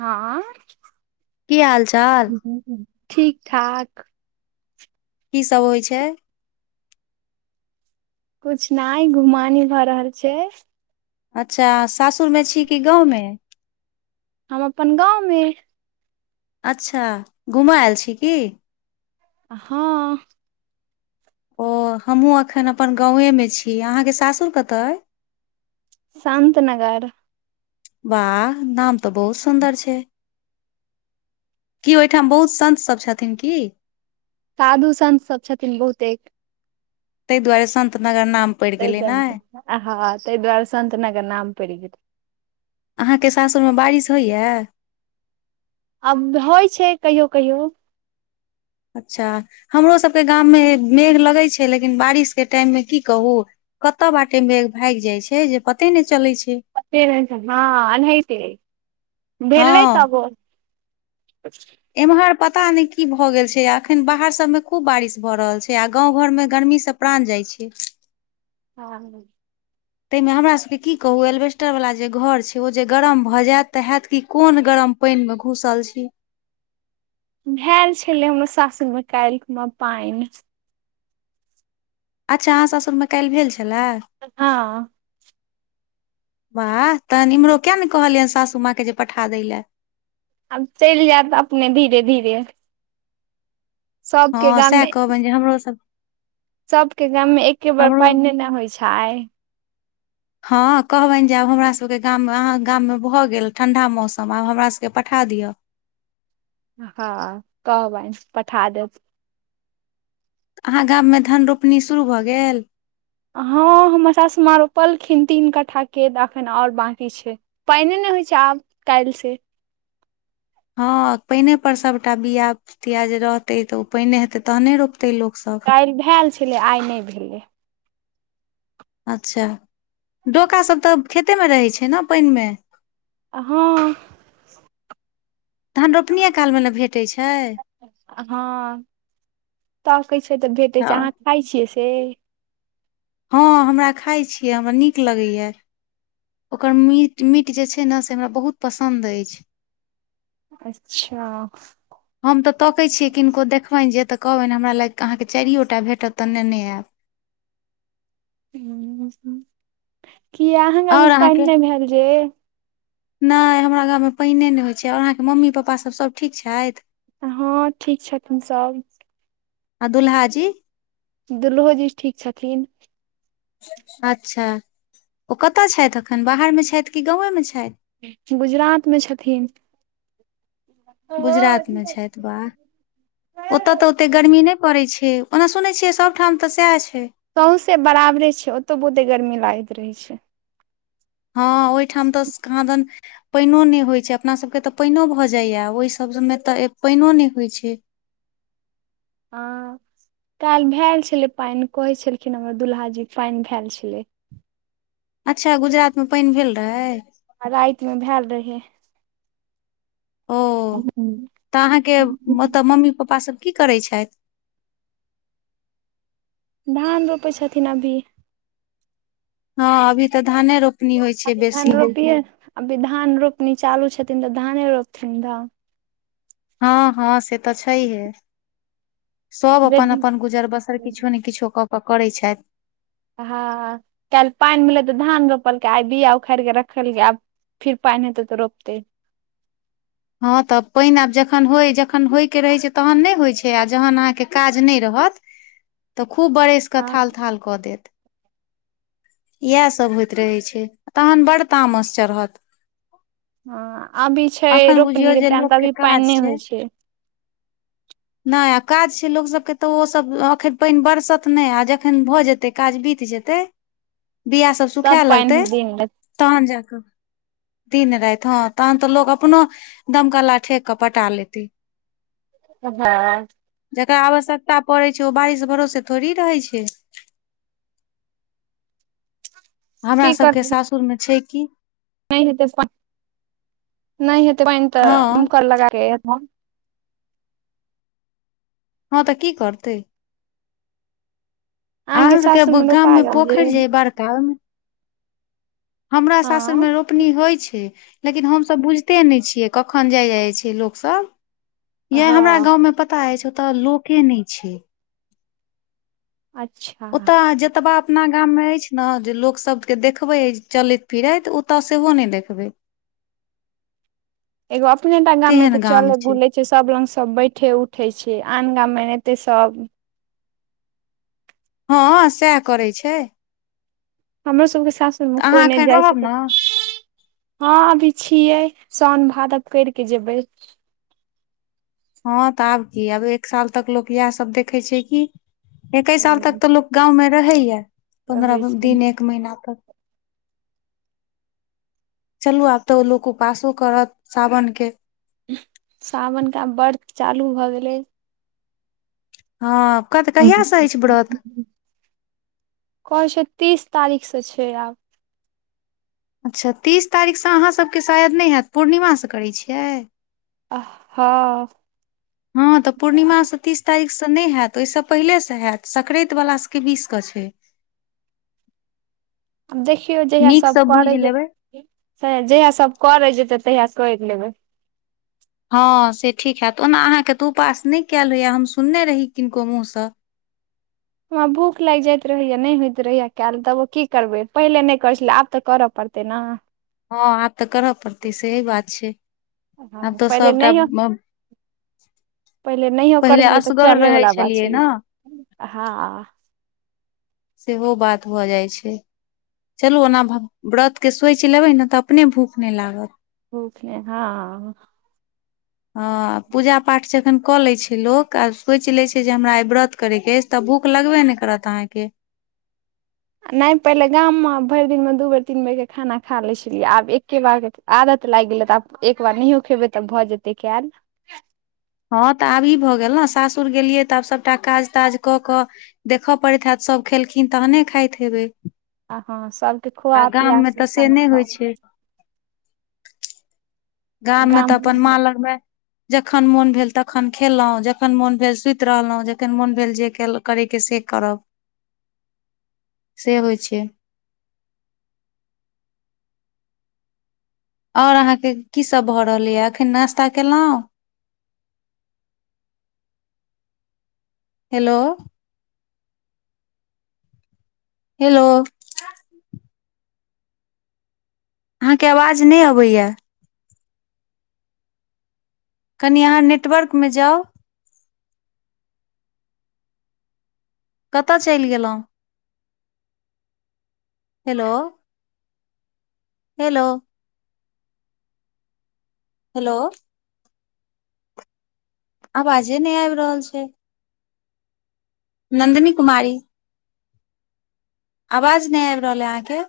आंय की हाल चाल ठीक ठाक की सब होइ छै। कुछ नाइ घुमानी भऽ रहल छै। अच्छा सासुरमे छी कि गाँवमे? हम अपन गाँवमे। अच्छा घूमऽ आयल छी की? आ हॅं ओ हमहुँ अखन अपन गाँवेमे छी अहाँके सासुर कतऽ अइ? शान्तनगर वाह नाम तऽ बहुत सुन्दर छै। की ओहिठाम बहुत सन्त सभ छथिन की? साधु संत सब छथिन बहुतेक ताहि दुआरे संत नगर नाम पड़ि त गेलै ने आ हा हा ताहि दुआरे संत नगर नाम पड़ि गेल। अहाँके सासुरमे बारिश होइयै? अब होइ छै कहियो कहियो। अच्छा हमरोसभके गाममे मेघ लगै छै लेकिन बारिशके टाइममे की कहू कतय बाटे मेघभागि जाइ छै जे पते नहि चलै छै। फेर हेतै हॉं अनहैते भेललै हँ तब ओ एम्हर पता नहि की भऽ गेल छै अखन बाहर सभमे खूब बारिश भऽ रहल छै आ गाँव घर मे गर्मी स प्राण जाइ छै। हँ तइमे हमरासभके की कहू एल्वेस्टरवला जे घर छै ओ जे गरम भऽ जायत तऽ हयत कि कोन गरम पाइन मे घुसल छी। भैल छैलै हमर सासुरमे काइल गूना पाइन अच्छा अहाँ सासुरमे काल्हि भेल छलै। हँ वाह तहैन इम्हरो कियाने कहलियैन सासू माँ के जे पठा दै लए। आब चलि जायत अपने धीरे धीरे सबके हँ गाम सएह मे कहबनि जे हमरोसभ सबके गाममे एके बेर पानि नहि ने होइ छै। हँ कहबनि जे आब हमरासभके गाममे अहाँके गाममे भऽ गेल ठण्डा मौसम आब हमरासभकेँ पठा दिअ हँ कहबनि पठा देब। अहाँके गाममे धन रोपनी शुरू भऽ गेल? हँ हमर सासुमाॅं रोपलखिन तीन कट्ठा के त एखन आओर बाँकी छै पाइने नहि होइ छै, आब काल्हि सि हं पइने पर सभटा बीया- तिया जे रहतै तऽ ओ पइने हेतै तहने रोपतै लोकसभ। काल्हि भैऽल छलै। आइ नहि भेलै। अच्छा डोकासभ तऽ खेतेमे रहैत छै ने पइनमे। अ- हं- धन रोपनिए कालमे ने भेटैय छै। अ हं। तकै छै तऽ भेटैय छै, हँ अहाँ खाइ छियै से? हं हमरा खाइ छियै, हमरा नीक लगैए। ओकर मीट- मीट जे छै ने से हमरा बहुत पसन्द अछि। अच्छा। हम तऽ तकैय छियै किनको देखबनि जे तऽ कहबनि हमरा लऽ अहाँके चारिओटा भेटत तऽ नेने आयब। किया अहाँगाम मे आओर पइन अहाँके नहि भेल जे- नहि हमरा गावमे पइने नहि होइत छै, अहाँके मम्मी पपासभ सभ ठीक छथि? हाॅं ठीक छथिन सब। आ दुल्हा जी। दुल्हो जी ठीक छथिन। अच्छा ओ कत छैथ एखन बाहरमे छैथ कि गावेमे छैथ? गुजरात मे छथिन। गुजरात मे छैथ वाह। ओत तऽ सौंसे ओतेक गर्मी नहि पड़ैत छै, ओना सुनै छिये सबठाम तऽ सएह छै। सौसे बराबरे छै, ओतो बहुते गर्मी लागैत रहै छै। हं, ओहिठाम तऽ स-कहादन- पइनो नहि होइत छै, अपनासभके तऽ पइनो भऽ जाइया, ओहिसभमे तऽ पइनो नहि होइत छै। हाॅं काल्हि भैल छलै पाइन कहै छलखिन, हमर दुल्हा जी पइन भेएल छलै। अच्छा गुजरातमे पइन भेल रहै? आ राइत मे भैल रहै। ओ तऽ अहाँके ओत मम्मी पप्पा सब की करै छथि? धान रोपै छथिन अभी। हाॅं अभी तऽ धाने रोप- अभी धान रोपिए अभी धान रोपनी चालू छथिन, तऽ धाने रोपथिन धान। हं-हंं-से तऽ छैहे। सभ यदि अपन-अपन गुजर बसर किछो ने किछो कऽ कऽ करैत छथि। हाॅं काल्हि पाइन मिलल तऽ धान रोपलकै आइ बिया उखारिकऽ रखल छय। आब- फिर पइन हेतै त रोपतै। हाॅं तऽ पइन आब जखन होय- जखन होयके रहै छै, तखन नहि होइत छै आ जखन अहाँके काज नहि रहत- तऽ खूब बरैस कऽ हँ थाल-थाल कऽ देत। इएह सभ होइत रहै छै, तहन बड तामस चढ़त। हाॅं अभी छै, अखन बुझियौ रोपनी के जे टाइम तऽ लोकके अभी पइन काज नहि होइ छै। [inaudible] नहि आ काज छै, लोक सब के तऽ ओ सब अखन पइन बरसत नहि आ जखन भए जेतै काज बीत जेतै- तै बिया सब- तब सुखाए लगतै पानि दिन तहन जाके, दिन राइत हं तहन तऽ लोग अप- अपनो दमकला ठेक कऽ पटा लेते। सभ भाय- जकरा आवश्यकता पड़ै छै, ओ बारिश भरोसे थोड़ी रहै छै। हमरा की सबके करतै सासुरमे छै कि नहि हेतै पाइन नहि हेतै पाइन तऽ हँ दमकल लगाके हाॅं तऽ की करतै। अहाँके अहाँ सबके सासुर गाम रोपा मे गेल ये पोखरि जे अइ बड़ का हमरा सासुर मे हँ रो पनी होइ छै लेकिन हमसब बुझिते नहि छियै कखन जाय जाइ छै लोकसब। यै हमरा हँ गाँव में पता अछि ओत लोके नहि छै। अच्छा ओतऽ अहाँ जतबा अपना गाम मे अछि न जे लोक सबके देखबै चलैत फिरैत ओतऽ सेहो नहि देखबै। [inaudible] एगो अपनेटा गाम मे तऽ तेहन गाम चलै बुलै छै सब लग सब बैठे उठै छियै आन गाम मे एनाहिते सब हँ सएह करै छै। हमरो सबके सासुरमे तऽ कोइ अहाँ नहि एखन जाइ छै रहब त ने हँ अभी छियै साओन भादव कैर के जेबै। हँ तऽ आब की आब एक साल तक लोक इएह सब देखै छै कि। एकै साल तक तऽ लोक गाँवमे रहैया रहै पन्द्रह छै दिन एक महिना तक चलू आब तऽ ओ लोक उपासो करत सावनके सावनक के आब व्रत चालू भऽ गेलै। हँ कतऽ कहियासँ अइछ व्रत? कहै छै तीस तारीखसँ छै आब। अच्छा तीस तारीखसँ अहाँसबके शायद नहि हैत पूर्णिमासँ करै छियै। आ हँ हँ तऽ पूर्णिमा सँ तीस तारीख सऽ नहि हैत ओहिसँ पहिले सऽ हैत‌ संक्रैत वला सभके बीस क छै। देखियौ जहिया सब नीकसँ करै बुझि लेबै जेतै जहिया सब करै जेतै तहिया करि लेबै। हँ से ठीक हैत ओना अहाँके तऽ उपास नहि कैल होइया हम सुनने रही किनको मुँहसँ। हमरा भूख लागि जाइत रहैया नहि होइत रहैया कैल तबो की करबै पहिले नहि करै छेलियै आब तऽ करऽ पड़तै नऽ। हँ आब तऽ करऽ पड़तै सही बात छै हँ आब तऽ पहिले सबटा नहियो पहिले नहियो करै छलियै तऽ चलै रहै वला बात छलियै छेलै, ने हँ। सेहो बात भऽ जाइ छै। चलू ओना भ व्रतके सोइच लेबै न तऽ अपने भूख नहि लागत। भुखले हँ हँ पूजा पाठ जखैन कऽ लै छै लोक आ सोचि लै छै जे हमरा आइ व्रत करे के अइछ तऽ भूख लगबे ने करत अहाँके नहि पहिले गाममे भरि दिनमे दू बेर तीन बेरके खाना खा लै छलियै आब एक्के बार आदत लाइग गेलै तऽ आब एकबार नहियो खेबै तब भऽ जेतै कैल। हँ तऽ आब ई भऽ गेल नऽ सासुर गेलियै तऽ आब सबटा काज ताज कऽ कऽ देखऽ पड़ैत हैत सब खेलखिन तहने खाइत हेबै। आ हँ सबके आ खुआ पिया गाममे के तऽ से खाना नहि होइ खाउ छै। गाम में तऽ अपन माँ लगमे जखन मोन भेल तखन खेलौं जखन मोन भेल सुति रहलौं जखन मोन भेल जे केल करैके से करब से होइ छै। और अहाँके की सब भऽ रहलैया अखैन नास्ता केलौं। हेलो। हेलो। अहाँके आवाज नै अबैया। कनि अहाँ नेटवर्क में जाउ। कतऽ चइल गेलौं। हेलो। हेलो। हेलो। आबाजे नै आबि रहल छै। नन्दनी कुमारी। आवाज नै आबि रहल ऐ अहाँके।